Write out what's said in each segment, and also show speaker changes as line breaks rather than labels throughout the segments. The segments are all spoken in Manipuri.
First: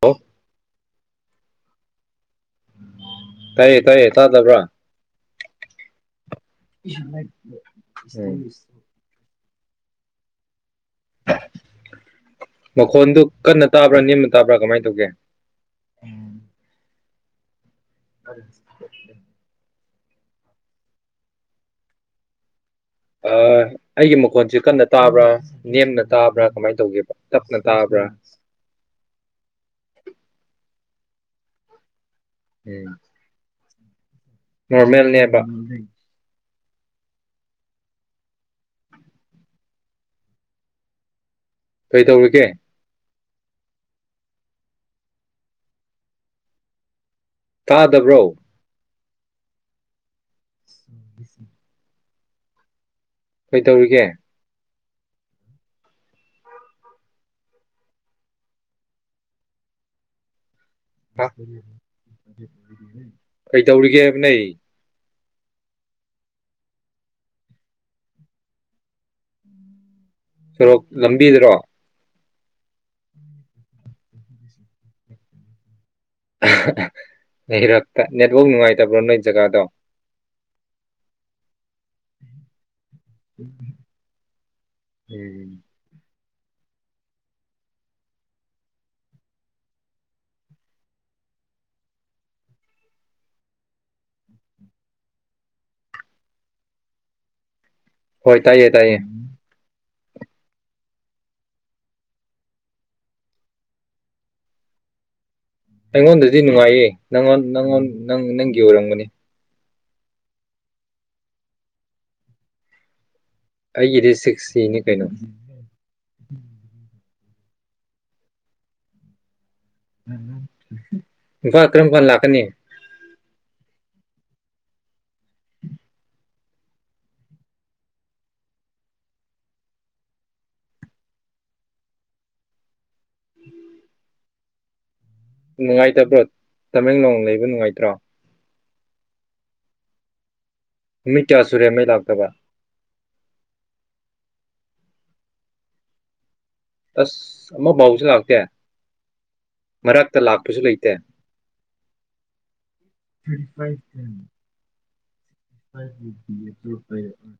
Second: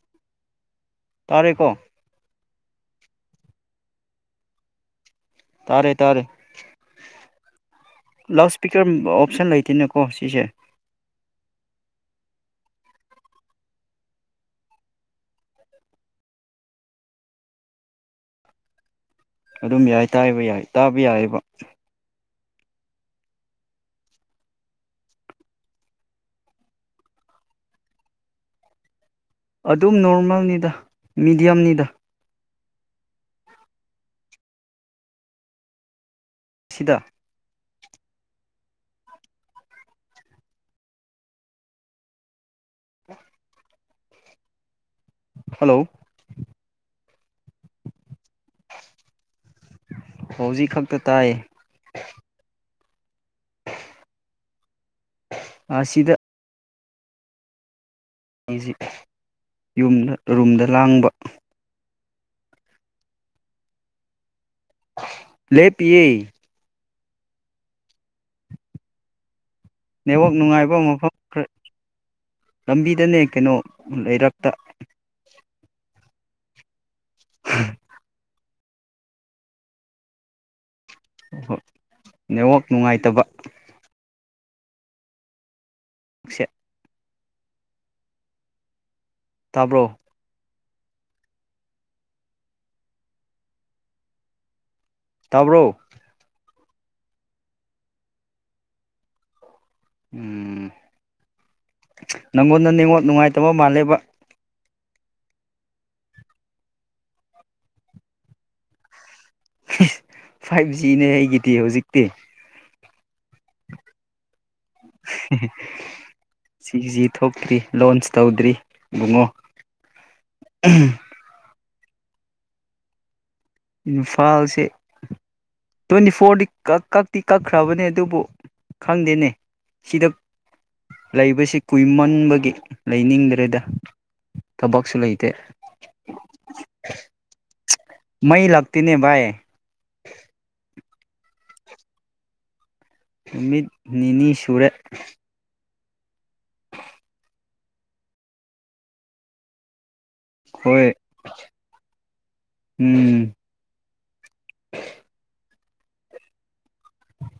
ꯍꯂꯣ
ꯇꯔꯦꯀꯣ
ꯇꯌꯦ ꯇꯥꯏꯌꯦ ꯇꯥꯗꯕ꯭ꯔꯥ
ꯇꯥꯔꯦ ꯇꯥꯔꯦ
ꯎꯝ
ꯂꯥꯎꯠ ꯏꯁꯄꯤꯀꯔ ꯑꯣꯞꯁꯟ ꯂꯩ ꯠꯇꯅꯦꯀꯣ ꯁꯤꯁꯦ
ꯃꯈꯣꯟꯗꯨ ꯀꯟꯅ ꯇꯥꯕ꯭ꯔꯥ ꯅꯦꯝꯅ ꯇꯥꯕ꯭ꯔꯥ ꯀꯃꯥꯏꯅ ꯇꯧꯒꯦ ꯎꯝ ꯑꯗꯨ
ꯑꯗꯨꯝ ꯌꯥꯏ ꯇꯥꯏꯕ ꯌꯥꯏ ꯇꯥꯕ ꯌꯥꯏꯑꯕ
ꯑꯩꯒꯤ ꯃꯈꯣꯟꯁꯦ ꯀꯟꯅ ꯇꯥꯕ꯭ꯔꯥ ꯅꯦꯝꯅ ꯇꯥꯕ꯭ꯔꯥ ꯀꯃꯥꯏꯅ ꯇꯧꯒꯦ ꯇꯞꯅ ꯇꯥꯕ꯭ꯔꯥ
ꯃꯤꯗꯤꯝꯅꯤꯗ
ꯎꯝ ꯅꯣꯔꯃꯦꯜꯅꯦꯕ
ꯑꯁꯤꯗ
ꯀꯩ ꯇꯧꯔꯤꯒꯦ
ꯍꯜꯂꯣ
ꯇꯥꯗꯕ꯭ꯔꯣ
ꯍꯧꯖꯤꯛ ꯈꯛꯇ ꯇꯥꯏ
ꯀꯩ ꯇꯧꯔꯤꯒꯦ
ꯑ ꯁꯤꯗ ꯌꯨꯝꯗꯨꯝꯗ
ꯍ ꯀꯩ ꯇꯧꯔꯤꯒꯦꯕ ꯅ
ꯂꯦꯞꯩ ꯅꯦꯠꯋꯥꯛ ꯅꯨꯡꯉꯥꯏꯕ
ꯁꯣꯔꯣꯛ
ꯃꯐꯝ ꯈꯔ
ꯂꯝꯕꯤꯗꯔꯣ
ꯂꯝꯕꯤꯗꯅꯦ ꯀꯩꯅꯣ ꯂꯩꯔꯛꯇ
[unintelligible] ꯑꯩ ꯔꯥꯛꯛꯇ ꯅ ꯏꯕꯣꯛ ꯅꯨꯡꯉꯥꯏꯇꯕ꯭ꯔꯣ ꯅꯣꯏ ꯖꯒꯥꯗꯣ
ꯎ ꯍꯣꯏ ꯅꯦꯠꯋꯥꯛ ꯅꯨꯡꯉꯥꯏꯇꯕ
ꯍꯝ
ꯁꯦ ꯇꯥꯕ꯭ꯔꯣ ꯇꯕ꯭ꯔꯣ
ꯍꯣꯏ ꯇꯥꯏꯌꯦ ꯇꯥꯏꯌꯦ
ꯎꯝ ꯅꯪꯉꯣꯟꯗ ꯉꯣꯟ ꯅꯨꯡꯉꯥꯏꯇꯕ ꯃꯥꯜꯂꯦꯕ
ꯑꯩꯉꯣꯟꯗꯗꯤ ꯅꯨꯡꯉꯥꯏꯌꯦ ꯅꯪꯉꯣꯟ ꯅꯪꯉꯣꯟ ꯅꯪ ꯅꯪꯒꯤ ꯑꯣꯏꯔꯝꯒꯅꯤ
ꯐꯥꯏꯚ ꯖꯤꯅꯦ ꯑꯩꯒꯤꯗꯤ ꯍꯧꯖꯤꯛꯇꯤ
ꯑꯩꯦꯗꯤꯦ ꯁꯤꯛꯁ ꯁꯤꯅꯤ ꯀꯩꯅꯣ
ꯁꯤꯁꯤ ꯊꯣꯛꯇ꯭ꯔꯤ ꯂꯣꯟꯁ ꯇꯧꯗ꯭ꯔꯤ ꯕꯨꯡꯉꯣ
ꯎ ꯀ ꯀ꯭ꯔꯝ ꯀ ꯂꯥꯛꯀꯅꯤ
ꯏꯝꯐꯥꯜꯁꯦ ꯇ꯭ꯋꯦꯟꯇꯤ ꯐꯣꯔꯗꯤ ꯀ ꯀꯛꯇꯤ ꯀꯛꯈ꯭ꯔꯕꯅꯦ ꯑꯗꯨꯕꯨ ꯈꯪꯗꯦꯅꯦ ꯁꯤꯗ ꯂꯩꯕꯁꯦ ꯀꯨꯏꯃꯟꯕꯒꯤ ꯂꯩꯅꯤꯡꯗ꯭ꯔꯦꯗ ꯊꯕꯛꯁꯨ ꯂꯩ
ꯅꯨꯡꯉꯥꯏꯇꯕ꯭ꯔꯣ ꯇꯃꯦꯡꯂꯣꯡ ꯂꯩꯕ ꯅꯨꯡꯉꯥꯏꯇ꯭ꯔꯣ
ꯑ ꯂꯥꯛꯅꯦ ꯥꯏ
ꯅꯨꯃꯤꯠ ꯀꯌꯥ ꯁꯨꯔꯦ ꯃꯩ ꯂꯥꯛꯇꯕ
ꯅꯨꯃꯤꯠ ꯅꯤꯅꯤ ꯁꯨꯔꯦ
ꯑꯁ ꯑꯃ ꯐꯥꯎꯁꯨ ꯂꯥꯛꯇꯦ ꯃꯔꯛꯇ ꯂꯥꯛꯄꯁꯨ
ꯍꯣꯏ
ꯂꯩꯇꯦ
ꯎꯝ
ꯎꯝ ꯍꯥꯏ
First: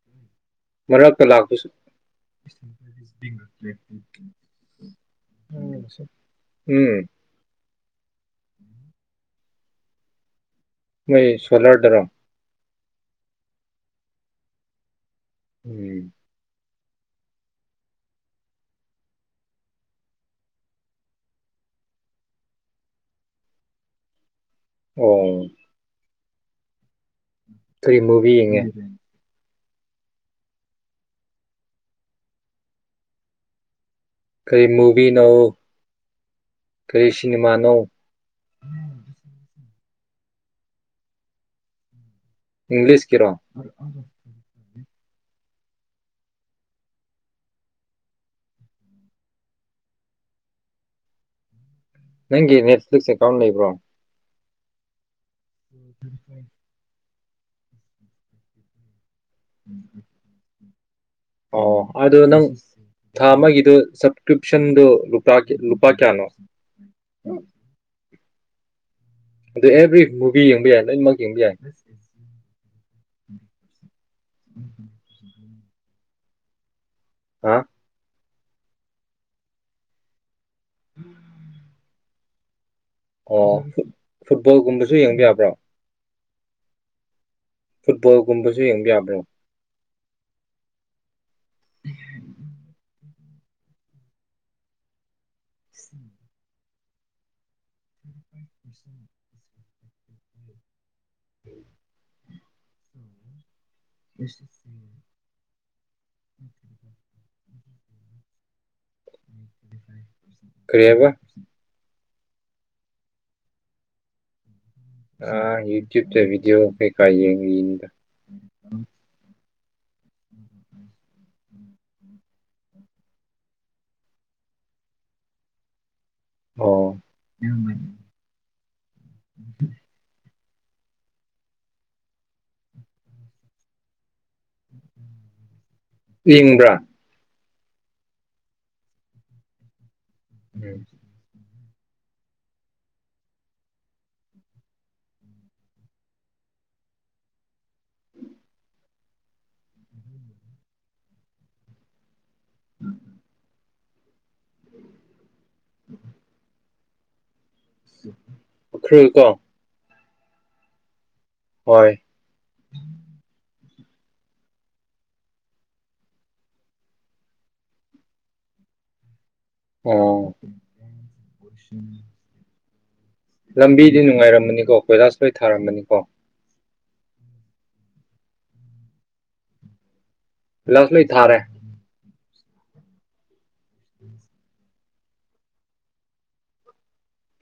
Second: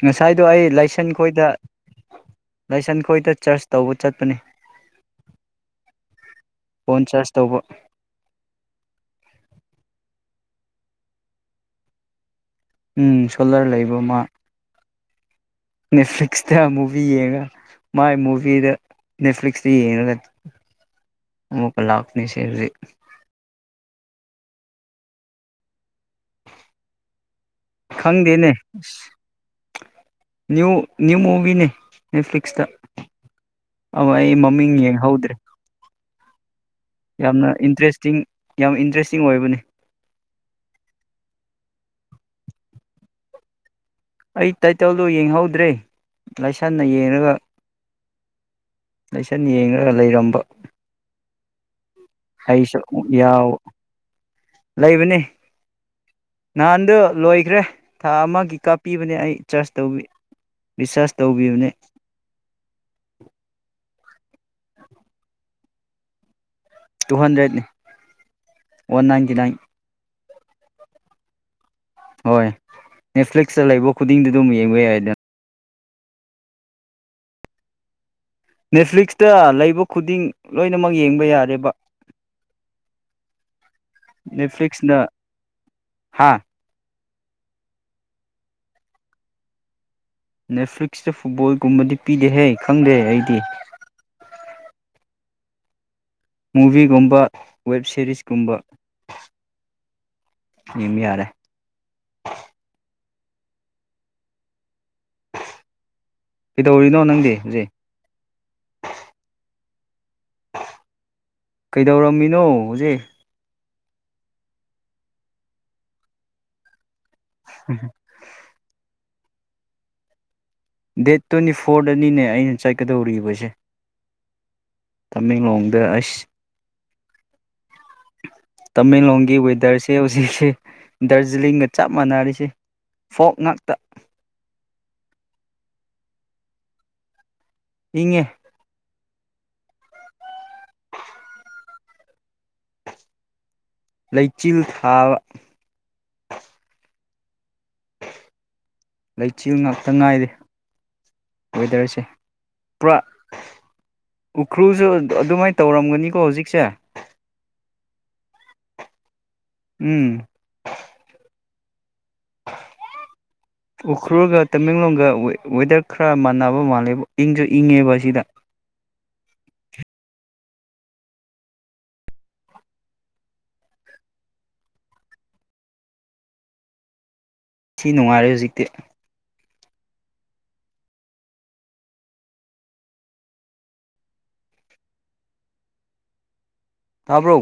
ꯉꯁꯥꯏꯗꯣ ꯑꯩ ꯂꯥꯏꯁꯟ ꯈꯣꯏꯗ ꯂꯥꯏꯁꯪ ꯈꯣꯏꯗ ꯆꯔꯆ ꯇꯧꯕ ꯆꯠꯄꯅꯦ ꯐꯣꯟ ꯆꯔꯆ ꯇꯧꯕ
ꯎꯝ ꯃꯣꯏ ꯁꯣꯂꯔꯗꯔꯣ
ꯎꯝ ꯁꯣꯂꯔ ꯂꯩꯕ ꯑꯃ
ꯎꯝ
ꯅꯦꯠꯐ꯭ꯂꯛꯁ ꯊ ꯃꯨꯚ ꯨꯚꯤ ꯌꯦꯡꯉꯒ ꯃꯥꯏ ꯃꯨꯚꯤꯗ ꯅꯦꯠꯐ꯭ꯂꯤꯛꯁꯇ ꯌꯦꯡꯉꯒ ꯑꯃꯨꯛꯀ ꯂꯥꯛꯀꯅꯦ ꯁꯤ ꯍꯧꯗꯤ
ꯑꯣꯝ ꯐꯔꯤ ꯃꯨꯕꯤ
ꯈꯪꯗꯦꯅꯦ
ꯌꯦꯉ
ꯅ꯭ꯌꯨ ꯃꯨꯕꯤꯅꯦ ꯅꯦꯠꯐꯂꯤꯛꯁꯗ ꯑ ꯑꯩ ꯃꯃꯤ
ꯀꯔꯤ
ꯌꯦꯡ
ꯃꯨꯚꯤꯅꯣ
ꯍꯧꯗ꯭ꯔꯔꯤ
ꯀꯔꯤ
ꯌꯥꯝꯅ
ꯁꯤꯅꯦꯃꯥꯅꯣ
ꯏꯟꯇꯔꯦꯁꯇꯤꯡ ꯌꯥꯝ ꯏꯟꯇꯔꯦꯁꯇꯤꯡ ꯑꯣꯏꯕꯅꯤ
ꯏꯪꯂꯤꯁ ꯀꯔꯣ
ꯑꯩ ꯇꯥꯏꯇꯜꯗꯨꯣ ꯌꯦꯡꯍꯧꯗ꯭ꯔꯦ ꯂꯥꯏꯁꯟꯅ ꯌꯦꯡꯉꯒ ꯂꯥꯏꯁꯟꯅ ꯌꯦꯡꯉꯒ ꯂꯩꯔꯝꯕ
ꯅꯪ ꯅꯦꯠ ꯐꯤꯂꯤꯛꯁ ꯑꯦꯀꯥꯎꯟ ꯂꯩꯕ꯭ꯔꯣ
ꯂꯩꯕꯅꯤ
ꯍ ꯑꯗꯨꯔ ꯐꯥꯏ
ꯂꯣꯏꯈ꯭ꯔꯦ ꯊꯥ ꯑꯃꯒꯤ ꯀꯥꯞꯄꯤꯕꯅꯦ ꯑꯩ ꯆꯥꯔꯖ ꯇꯧꯕꯤ ꯔꯤꯁꯁ
ꯑꯣ ꯑꯗꯣ ꯅꯪ ꯊꯥ ꯑꯃꯒꯤꯗꯨ ꯀ꯭ꯔꯤꯞꯁꯟꯗꯨ ꯂꯨ ꯂꯨꯄꯥ ꯀꯌꯥꯅꯣ
ꯇꯨ ꯍꯟꯗ꯭ꯔꯦꯠꯅꯤ ꯋꯥꯟ ꯅꯥꯏꯟꯇꯤ ꯅꯥꯏꯟ
ꯑꯗꯨ ꯑꯦꯚ꯭ꯔꯤ ꯃꯨꯚꯤ ꯌꯦꯡꯕ ꯌꯥꯏ ꯂꯣꯏꯅꯃꯛ ꯌꯦꯡꯕ ꯌꯥꯏ
ꯍꯣꯏ ꯅꯦꯠꯐ꯭ꯂꯤꯛꯁꯇ ꯂꯩꯕ ꯈꯨꯗꯤꯡꯗꯤ ꯑꯗꯨꯝ ꯌꯦꯡꯕ ꯌꯥꯏꯗꯅ
ꯍꯥ
ꯅꯦꯠꯐ꯭ꯂꯤꯛꯁꯇ ꯂꯩꯕ ꯈꯨꯗꯤꯡ ꯂꯣꯏꯅꯃꯛ ꯌꯦꯡꯕ ꯌꯥꯔꯦꯕ
ꯑꯣ ꯐꯨꯠꯕꯣꯜꯒꯨꯝꯕꯁꯨ ꯌꯦꯡꯕ ꯌꯥꯕ꯭ꯔꯣ
ꯍꯥꯥ
ꯐꯨꯠꯕꯣꯜꯒꯨꯝꯕꯁꯨ ꯌꯦꯡꯕ ꯌꯥꯕ꯭ꯔꯣ
ꯅꯦꯠꯐ꯭ꯂꯤꯛꯁ ꯐ ꯐꯨꯠꯕꯣꯜꯒꯨꯝꯕꯗꯤ ꯄꯤꯗꯦꯍꯩ ꯈꯪꯗꯦ ꯑꯩ [inaudible]
ꯎꯝ
ꯃꯨꯚꯤꯒꯨꯝꯕ ꯋꯦꯕ ꯁꯦꯔꯤꯁꯀꯨꯝꯕ ꯌꯦꯡꯕ ꯌꯥꯔꯦ
ꯁ
ꯀꯩꯗꯧꯔꯤꯅꯣ ꯅꯪꯗꯤ ꯍꯧꯖꯤꯛ
ꯀꯔꯤ ꯍꯥꯏꯕ
ꯗꯧꯔꯝꯃꯤꯅꯣ ꯍꯧꯖꯤꯛ
ꯑ ꯌꯨꯇꯨꯞꯇ ꯕꯤꯗꯤꯑꯣ ꯀꯩ ꯈ ꯌꯦꯡꯉꯤꯅꯤꯗ
ꯗꯦꯠ ꯇ꯭ꯋꯦꯟꯇꯤ ꯐꯣꯔꯗꯅꯤꯅꯦ ꯑꯩꯅ ꯆꯠꯀꯗꯧꯔꯤꯕꯁꯦ ꯇꯥꯃꯦꯡꯂꯣꯡꯗ ꯑꯁ
ꯑꯣ
ꯇꯥꯃꯦꯡꯂꯣꯡꯒꯤ ꯋꯦꯗꯔꯁ ꯍꯧꯖꯤꯛꯁꯂ ꯗꯥꯔꯖꯤꯂꯤꯡꯒ ꯆꯞ ꯃꯥꯟꯅꯔꯤꯁꯤ ꯐꯣꯛ ꯉꯥꯛꯇ
ꯏꯪꯕ꯭ꯔꯥ
ꯏꯪꯉꯦ
ꯎꯝ
ꯂꯩꯆꯤꯜ ꯊꯥꯕ ꯂꯩꯆꯤꯜ ꯉꯥꯛꯇ ꯉꯥꯏꯔꯦ ꯋꯦꯗꯔꯁꯦ ꯄꯨꯔꯥ ꯎꯈ꯭ꯔꯨꯜꯁꯨ ꯑꯗꯨꯃꯥꯏꯅ ꯇꯧꯔꯝꯒꯅꯤꯀꯣ ꯍꯧꯖꯤꯛꯁꯦ
ꯎꯈ꯭ꯔꯨꯜ ꯀꯣ
ꯎꯝ
ꯍꯣꯏ
[inaudible] ꯎꯈ꯭ꯔꯨꯜꯒ ꯇꯃꯦꯡꯂꯣꯡꯒ ꯋꯦꯗꯔ ꯈꯔ ꯃꯥꯟꯅꯕ ꯃꯥꯜꯂꯦ ꯏꯪꯁꯨ ꯏꯪꯉꯦꯕ ꯑꯁꯤꯗ
ꯑ ꯂꯝꯕꯤꯗꯤ ꯅꯨꯡꯉꯥꯏꯔꯝꯃꯅꯤꯀꯣ ꯀꯣꯏꯂꯥꯁ ꯂꯣꯏ ꯊꯥꯔꯃꯅꯤꯀꯣ
ꯁꯤ ꯅꯨꯡꯉꯥꯏꯔꯦ ꯍꯧꯖꯤꯛꯇꯤ
ꯂꯖꯃꯤ ꯏ ꯊꯥꯔꯦ
ꯇꯥꯕ꯭ꯔꯣ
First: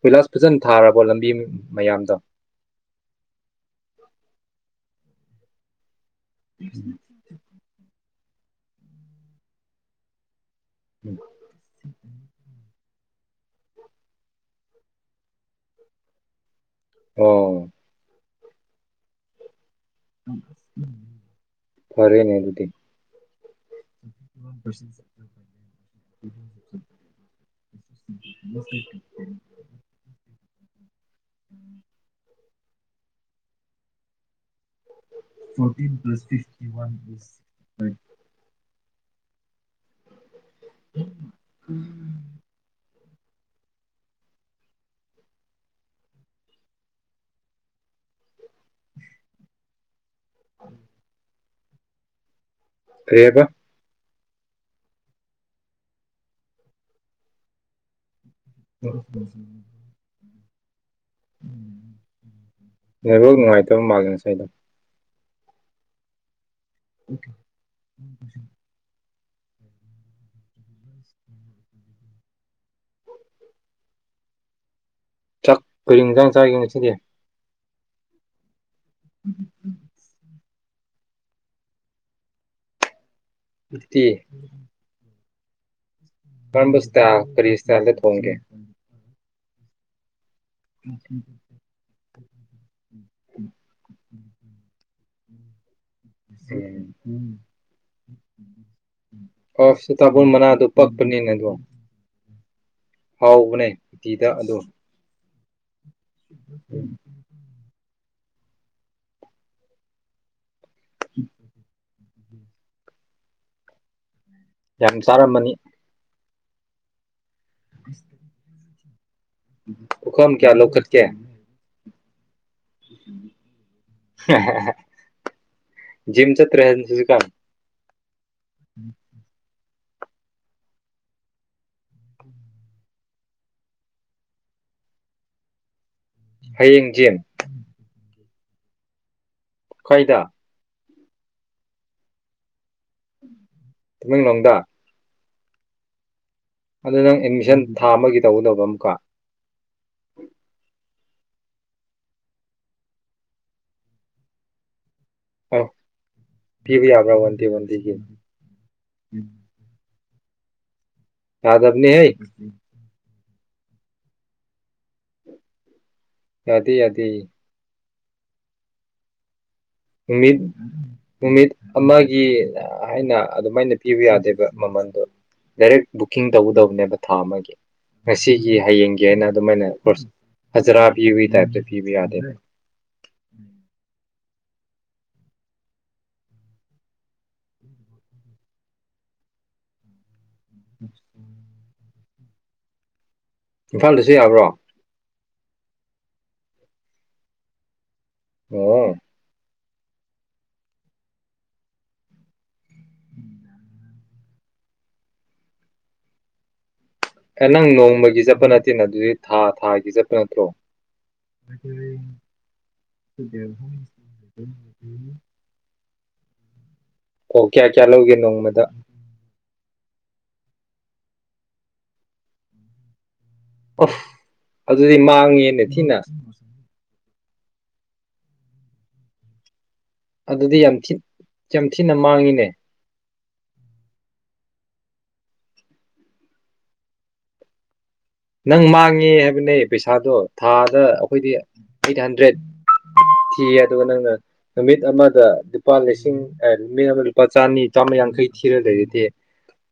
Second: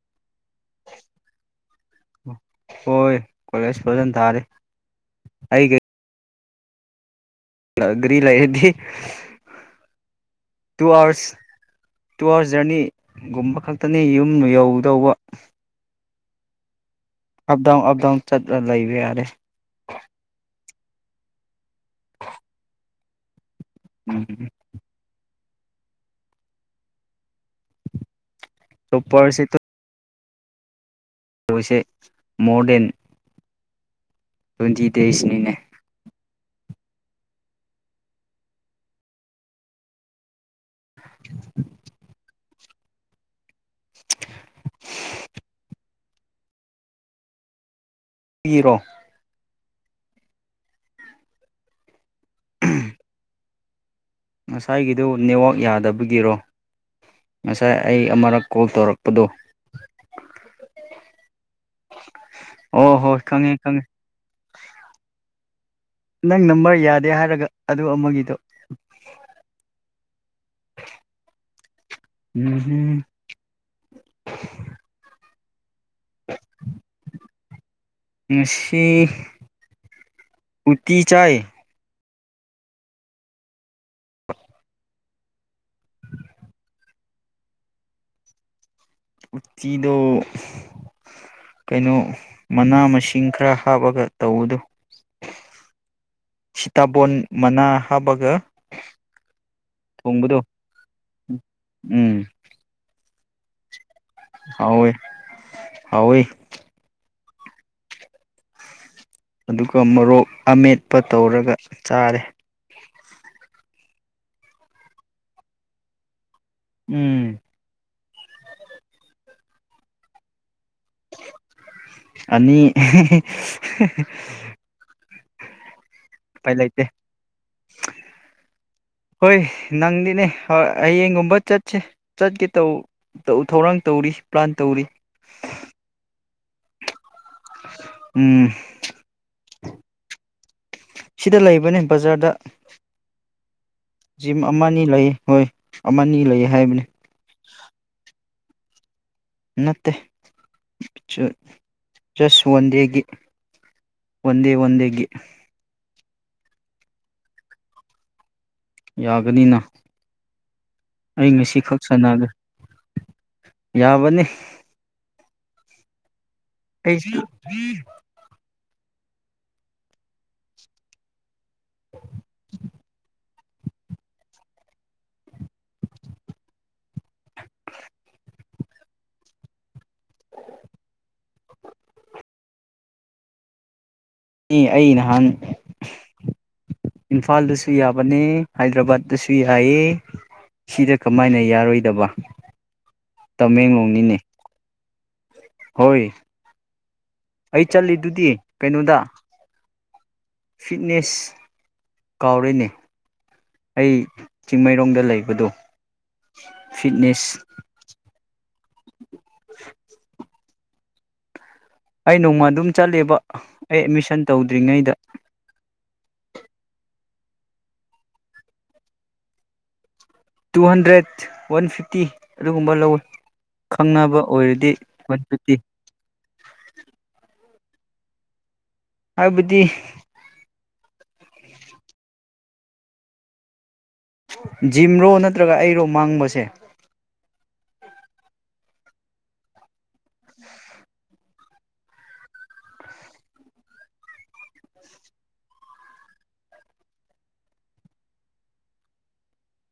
ꯄꯤꯂꯥꯁ ꯐꯖꯅ ꯊꯥꯔꯕꯣ ꯂꯝꯕꯤ ꯃꯌꯥꯝꯗ
ꯍꯣꯏ ꯀꯣꯂꯦꯖ ꯐꯖꯅ ꯊꯥꯔꯤꯦ ꯑꯩ
ꯎꯝ
ꯂꯒꯔꯤ ꯂꯩꯗꯤ ꯇꯨ ꯑꯥꯋꯥꯔꯁ ꯇꯨ ꯑꯥꯋꯥꯔꯁ ꯖꯔꯅꯤ ꯒꯨꯝꯕ ꯈꯛꯇꯅꯤ ꯌꯨꯝ ꯌꯧꯗꯧꯕ
ꯑꯣ
ꯑꯞꯗꯥꯎ ꯑꯞꯗꯥꯎ ꯆꯠꯂ ꯂꯩꯕ ꯌꯥꯔꯦ
ꯐꯔꯦꯅꯦ ꯑꯗꯨꯗꯤ
ꯎꯝ
ꯎ
ꯆꯣꯞꯄꯔꯁꯦ
ꯎ
ꯃꯣꯏꯁꯦ ꯃꯣꯗꯦꯟ ꯇ꯭ꯋꯦꯟꯇꯤ ꯗꯦꯖꯅꯤꯅꯦ
ꯏꯣꯏ ꯎꯝ
[unintelligible] ꯔꯣ
ꯎ ꯍꯥꯏꯕ
ꯉꯁꯥꯏꯒꯤꯗꯨ ꯅꯦꯠꯋꯥꯛ ꯌꯥꯗꯕꯒꯤꯔꯣ ꯉꯁꯥꯏ ꯑꯩ ꯑꯃꯨꯔꯛ ꯀꯣꯜ ꯇꯧꯔꯛꯄꯗꯣ ꯑꯣ ꯍꯣꯏ
ꯅꯕꯨꯥꯎ
ꯈꯪꯉꯦ ꯈꯪꯉꯦ
ꯅꯨꯡꯉꯥꯏꯇꯕ ꯃꯥꯜꯂꯦ ꯉꯁꯥꯏꯗ
ꯅꯪ ꯅꯝꯕꯥꯏ ꯌꯥꯗꯦ ꯍꯥꯏꯔꯒ ꯑꯗꯨ ꯑꯃꯒꯤꯗꯣ ꯎꯝ ꯎꯝ
ꯊꯥꯛ ꯀꯔꯤ ꯅꯨꯡꯖꯥꯡ ꯆꯥꯒꯦ ꯉꯁꯤꯗꯤ
ꯑ ꯁꯤ ꯎꯇꯤ ꯆꯥꯏ
ꯠꯇ ꯐꯔꯕꯨꯁꯇꯥ ꯄꯔꯤꯁꯇꯂ ꯍꯣꯡꯒꯦ
ꯀꯆꯤꯗ
ꯎ
ꯀꯩꯅꯣ ꯃꯅꯥ ꯃꯁꯤꯡ ꯏꯁꯤꯡ ꯈꯔ ꯍꯥꯞꯄꯒ ꯇꯧꯕꯗꯨ ꯃꯅꯥ ꯍꯥꯞꯄꯒ
ꯐꯕꯨ
ꯊꯣꯡꯕꯗꯣ
ꯃꯅꯥ ꯑꯗꯨ ꯄꯛꯄꯅꯤ ꯅ ꯑꯗꯨ
ꯎꯝ
ꯍꯥꯎ ꯃꯅꯦ ꯎꯇꯤꯗ ꯑꯗꯣ
ꯍꯥꯎꯋꯦ ꯍꯥꯎꯋꯤ
ꯎ ꯎ
ꯑꯗꯨꯒ ꯃꯣꯔꯣꯛ ꯑꯃꯠ ꯆꯠꯄ ꯇꯧꯔꯒ ꯆꯔ
ꯌꯥꯝ ꯆꯥꯔꯝꯃꯅꯤ
ꯎꯝ
ꯑꯁ ꯄꯨꯈꯝ ꯀꯌꯥ ꯂꯧꯈꯠꯀꯦ
[inaudible] ꯑ
ꯖꯤꯝ ꯆ ꯇ꯭ꯍꯁꯨ ꯀꯝ
[inaudible]
ꯎꯝ
ꯍꯣꯏ ꯅꯪꯗꯤꯅꯦ ꯍꯌꯦꯡꯒꯨꯝꯕ ꯆꯠꯁꯦ ꯆꯠꯀꯦ ꯇ ꯊꯧꯔꯥꯡ ꯇꯧꯔꯤ ꯄ꯭ꯂꯥꯟ ꯇꯧꯔꯤ
ꯍꯌꯦꯡ ꯆꯟ
ꯎꯝ
ꯈꯣꯏꯗ
ꯁꯤꯗ ꯂꯩꯕꯅꯦ ꯕꯖꯥꯔꯗ ꯖꯤꯝ
ꯇꯃꯦꯡꯂꯣꯡꯗ
ꯑꯃꯅꯤ ꯂꯩ ꯍꯣꯏ ꯑꯃꯅꯤ ꯂꯩꯌꯦ
ꯑꯗꯨ ꯅꯪ ꯑꯦꯗꯃꯤꯁꯟ ꯊꯥ ꯑꯃꯒꯤ ꯇꯧꯗꯕ ꯑꯃ ꯀ
ꯃ ꯆꯁ ꯋꯥꯗꯦꯒꯤ ꯑꯣꯗꯦ ꯋꯥꯟꯦꯒꯤ
ꯑ ꯄꯕꯤ ꯌꯥꯝ꯭ꯔ ꯋꯥꯟꯗꯤ ꯟꯗꯤꯒꯤ
ꯌꯥꯒꯅꯤꯅ ꯑꯩ ꯉꯁꯤ ꯈꯛ
ꯌꯥꯗꯕꯅꯦ ꯍꯥꯏ
ꯁꯥꯟꯅꯒꯦ ꯌꯥꯕꯅꯤ
ꯌꯥꯗꯦ ꯌꯥꯗꯦ
ꯑꯩ
ꯎꯃꯤꯠ ꯎꯃꯤꯠ ꯑꯃꯒꯤ ꯍꯥꯏꯅ ꯑꯗꯨꯃꯥꯏꯅ ꯄꯤꯕ ꯌꯥꯗꯦꯕ ꯃꯃꯟꯗꯣ ꯗꯥꯏꯔꯦꯛ ꯕꯨꯛꯀꯤꯡ ꯇꯧꯒꯗꯕꯅꯦꯕ ꯊꯥ ꯑꯃꯒꯤ ꯉꯁꯤꯒꯤ ꯍꯌꯦꯡꯒꯤ ꯍꯥꯏꯅ ꯑꯗꯨꯃꯥꯏꯅ ꯍꯖꯔꯥꯕꯤ ꯍꯏ ꯊ ꯄꯤꯕꯤ ꯌꯥꯗꯦ ꯎꯝ
ꯑꯦ ꯑꯩ ꯅꯍꯥꯟ ꯏꯝꯐꯥꯜꯗꯁꯨ ꯌꯥꯕꯅꯦ ꯍꯥꯏꯗ꯭ꯔꯕꯥꯠꯇꯁꯨ ꯌꯥꯏꯑ ꯁꯤꯗ ꯀꯃꯥꯏꯅ ꯌꯥꯔꯣꯏꯗꯕ
ꯏꯝꯐꯥꯜꯗꯁꯨ
ꯇꯃꯦꯡꯂꯣꯡꯅꯤꯅꯦ
ꯌꯥꯕ꯭ꯔꯣ
ꯍꯣꯏ ꯑꯩ ꯆꯜ ꯑꯗꯨꯗꯤ
ꯑꯣ
ꯀꯩꯅꯣꯗ ꯐꯤꯠꯅꯦꯁ ꯀꯥꯎꯔꯤꯅꯦ ꯑꯩ ꯆꯤꯡꯃꯩꯔꯣꯡꯗ ꯂꯩꯕꯗꯣ ꯐꯤꯠꯅꯦꯁ
ꯅꯪ ꯅꯣꯡꯃꯒꯤ ꯆꯕ ꯅꯦ ꯅ ꯑꯗꯨ ꯊꯥ ꯊꯥꯒꯤ ꯆꯠꯄ ꯅꯠꯇ꯭ꯔꯣꯑꯣ
ꯑꯩ ꯅꯣꯡꯃ ꯑꯗꯨꯝ ꯆꯠꯂꯦꯕ ꯑꯩ ꯑꯦꯠꯃꯤꯁꯟ ꯇꯧꯗ꯭ꯔꯤꯉꯩꯗ
ꯑꯣ ꯀꯌꯥ ꯀꯌꯥ ꯂꯧꯒꯦ ꯅꯣꯡꯃꯗ
ꯇꯨ ꯍꯟꯗ꯭ꯔꯦꯠ ꯋꯥꯟ ꯐꯤꯐꯇꯤ ꯑꯗꯨꯒꯨꯝꯕ ꯂꯧꯋꯤ
ꯑꯗꯨꯗꯤ ꯃꯥꯡꯉꯦꯅꯦ ꯊꯤꯅ
ꯍꯥꯏꯕꯗꯤ
ꯑꯗꯨꯗꯤ ꯌꯥꯝꯤ ꯌꯥꯝ ꯊꯤꯅ ꯃꯥꯡꯉꯤꯅꯦ
ꯖꯤꯝꯔꯣ ꯅꯠꯇ꯭ꯔꯒ ꯑꯩꯔꯣ ꯃꯥꯡꯕꯁꯦ
ꯅꯪ ꯃꯥꯡꯉꯦ ꯍꯥꯏꯕꯅꯦ ꯄꯩꯁꯥꯗꯣ ꯊꯥꯗ ꯑꯩꯈꯣꯏꯗꯤ ꯑꯩꯠ ꯍꯟꯗ꯭ꯔꯦꯗ ꯊꯤꯌꯦ ꯑꯗꯨꯒ ꯅꯪꯅ ꯅꯨꯃꯤꯠ ꯑꯃꯗ ꯂꯨꯄꯥ ꯂꯤꯁꯤꯡ ꯅꯨꯃꯤꯠ ꯑꯃꯗ ꯂꯨꯄꯥ ꯆꯅꯤ ꯆꯥꯝꯃ ꯌꯥꯡꯈꯩ ꯊꯤꯔ ꯂꯩꯔꯗꯦ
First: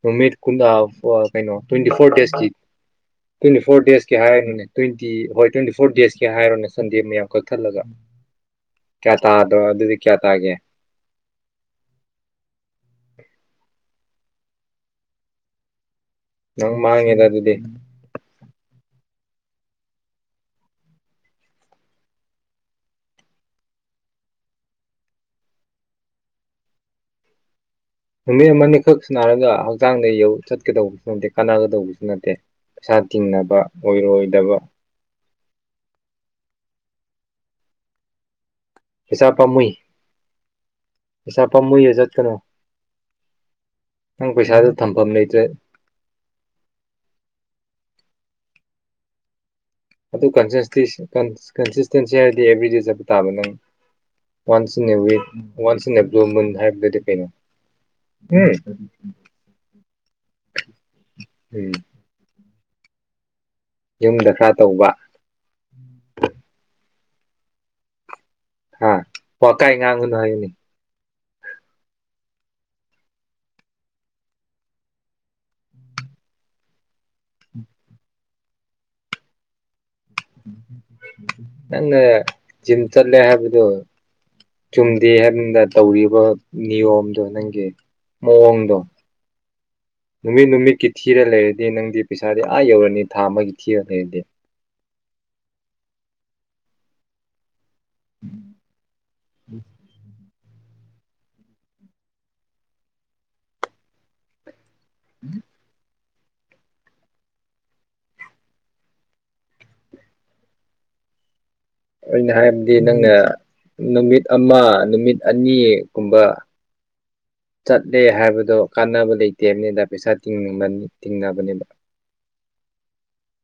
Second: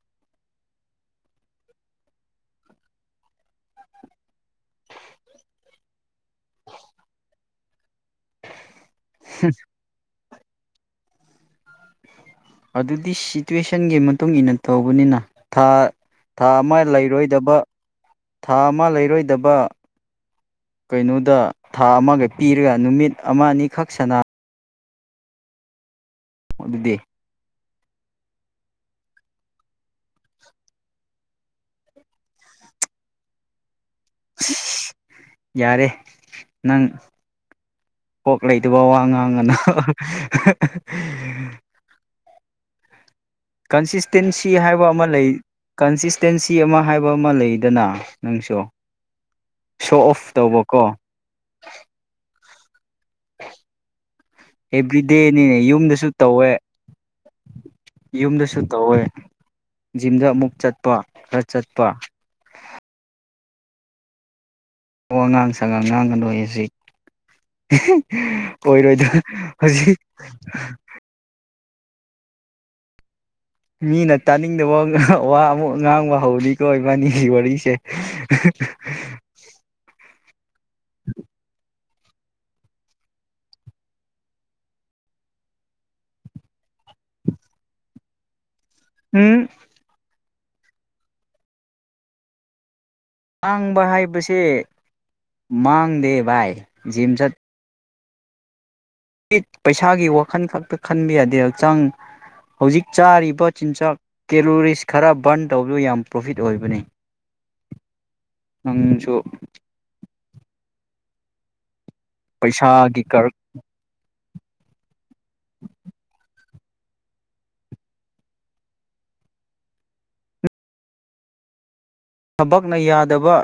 ꯅꯨꯃꯤꯠꯨ ꯀꯩꯅꯣ ꯇ꯭ꯋꯦꯟꯇꯤ ꯐꯣꯔ ꯗꯦꯖꯀꯤ ꯇ꯭ꯋꯦꯟꯇꯤ ꯐꯣꯔ ꯗꯦꯖꯀꯤ ꯍꯥꯏꯔꯅꯣꯅꯦ ꯇ꯭ꯋꯦꯟꯇꯤ ꯍꯣꯏ ꯇ꯭ꯋꯦꯟꯇꯤ ꯐꯣꯔ ꯗꯦꯁꯀꯤ ꯍꯥꯏꯔꯣꯅꯦ ꯁꯟꯗꯦ ꯃꯌꯥꯝ ꯀꯛꯊꯠꯂꯒ ꯀꯌꯥ ꯇꯥꯗꯣ ꯑꯗꯨꯗꯤ ꯀꯌꯥ ꯀꯒꯦ
ꯏꯦꯛꯁꯟꯒꯤ ꯃꯇꯨꯡ ꯏꯟꯅ ꯇꯧꯕꯅꯤꯅ ꯊꯥ ꯊꯥ ꯑꯃ
ꯅꯪ ꯃꯥꯡꯉꯦꯗ
ꯂꯩꯔꯣꯏꯗꯕ
ꯑꯗꯨꯗꯤ
ꯊꯥ ꯑꯃ ꯑꯃ ꯂꯩꯔꯣꯏꯗꯕ ꯀꯩꯅꯣꯗ ꯊꯥ ꯑꯃꯒ ꯄꯤꯔꯒ ꯅꯨꯃꯤꯠ ꯑꯃ ꯑꯅꯤꯈꯛ ꯁꯅ ꯑꯗꯨꯗꯤ
ꯅꯨꯃꯤꯠ ꯑꯃꯅꯤꯅꯤꯈꯛ ꯁꯅꯔꯒ ꯍꯛꯆꯥꯡꯗ ꯌꯧ ꯆꯠꯀꯗꯧꯕꯁꯨ ꯅꯠꯇꯦ ꯀꯥꯟꯅꯒꯗꯧꯕꯁꯨ ꯅꯠꯇꯦ ꯄꯩꯁꯥ ꯇꯤꯡꯅꯕ ꯑꯣꯏꯔꯣꯏꯗꯕ
ꯌꯥꯔꯦ ꯅꯪ ꯀꯣꯛ ꯂꯩꯇꯕ ꯋꯥ
ꯄꯩꯁꯥ
ꯉꯥꯡꯉꯅ
ꯄꯥꯝꯃꯨꯏ ꯄꯩꯁꯥ ꯄꯥꯝꯃꯨꯏꯗ ꯆꯠꯀꯅꯨ ꯅꯪ
ꯀꯟꯁꯤꯁꯇꯦꯟꯁꯤ
ꯄꯩꯁꯥꯗꯨ
ꯍꯥꯏꯕ ꯑꯃ
ꯊꯝꯐꯝ
ꯂꯩ
ꯂꯩꯇ꯭ꯔꯦ
ꯀꯟꯁꯤꯁꯇꯦꯟꯁꯤ ꯑꯃ ꯍꯥꯏꯕ ꯑꯃ ꯂꯩꯗꯅ ꯅꯪꯁꯨꯣ
ꯑꯗꯨ ꯀꯟꯁꯤꯁꯇꯦꯟꯁꯤ ꯍꯥꯏ ꯑꯦꯕꯔꯤꯦꯖ ꯇꯥꯕ ꯅꯪ ꯋꯥꯟꯁ ꯏꯟ ꯑꯦꯋꯤ
ꯑꯦꯕ꯭ꯔꯤꯗꯦꯅꯤꯅꯦ
ꯋꯥꯟꯁ ꯏꯟ ꯑꯦ
ꯌꯨꯝꯗꯁꯨ
ꯕ꯭ꯂꯨ ꯃꯨꯟ
ꯇꯧꯋꯦ
ꯍꯥꯏꯕꯗꯨꯗꯤ ꯀꯩꯅꯣ ꯎ
ꯌꯨꯝꯗꯁꯨ ꯇꯧꯋꯦ ꯖꯤꯝꯗ ꯑꯃꯨꯛ ꯆꯠꯄ ꯈꯔ ꯆꯠꯄ
ꯌꯨꯝ ꯔꯥ
ꯑ ꯑꯉꯥꯡ ꯁꯉ ꯉꯥꯡꯒꯗꯣꯏ ꯍꯧꯖꯤꯛ [inaudible]
ꯍꯥ
ꯑꯣꯏꯔꯣꯏꯗ
ꯋꯥꯀꯥꯏ
ꯍꯧꯖꯤꯛ
ꯉꯥꯡꯒꯅꯨ ꯍꯥꯏꯌꯨꯅꯦ
ꯃꯤꯅ ꯇꯥꯅꯤꯡꯗꯕ ꯋꯥ ꯑꯃꯨꯛ ꯉꯥꯡꯕ ꯍꯧꯅꯤꯀꯣ ꯏꯕꯥꯅꯤꯒꯤ ꯋꯥꯔꯤꯁꯦ
ꯅꯪꯅ ꯖꯤꯝ ꯆꯠꯂꯦ ꯍꯥꯏꯕꯗꯣ ꯆꯨꯝꯗꯦ ꯍꯥꯏꯕꯅꯤꯗ ꯇꯧꯔꯤꯕ ꯅꯤꯌꯣꯝꯗꯣ ꯅꯪꯒꯤ ꯃꯑꯣꯡꯗꯣ
ꯎꯝ
ꯅꯨꯃꯤꯠ ꯅꯨꯃꯤꯠꯀꯤ ꯊꯤꯔ ꯂꯩꯔꯗꯤ ꯅꯪꯗꯤ ꯄꯩꯁꯥꯗꯤ ꯑꯥ ꯌꯧꯔꯅꯤ ꯊꯥ ꯑꯃꯒꯤ ꯊꯤꯔ
ꯃꯥꯡꯕ
ꯂꯩꯔꯗꯤ
ꯍꯥꯏꯕꯁꯦ ꯃꯥꯡꯗꯦ ꯚꯥꯏ ꯖꯤꯝꯆꯠ
ꯎꯝ
ꯠ ꯄꯩꯁꯥꯒꯤ ꯋꯥ ꯃꯈꯟ ꯈꯛꯇ ꯈꯟꯕ ꯌꯥꯗꯦ ꯍꯛꯆꯥꯡ ꯍꯧꯖꯤꯛ ꯆꯥꯔꯤꯕ ꯆꯤꯟꯖꯥꯛ ꯀꯦꯂꯣꯔꯤꯁ ꯈꯔ ꯕꯟ ꯇꯧꯕꯤꯌꯨ ꯌꯥꯝ ꯄ꯭ꯔꯣꯐꯤꯠ ꯑꯣꯏꯕꯅꯤ ꯅꯪꯁꯨ
ꯑꯩꯅ ꯍꯥꯏꯕꯗꯤ
ꯄꯩꯁꯥꯒꯤ
ꯅꯪꯅ
ꯀꯔꯛ
ꯅꯨꯃꯤꯠ ꯑ ꯅꯨꯃꯤꯠ ꯑꯅꯤꯒꯨꯝꯕ ꯆꯠꯂꯦ ꯍꯥꯏꯕꯗꯣ ꯀꯥꯟꯅꯕ ꯂꯩꯇꯦꯕꯅꯤꯗ ꯄꯩꯁꯥ ꯇꯤꯡꯅꯕꯅꯦꯕ
ꯊꯕꯛꯅ ꯌꯥꯗꯕ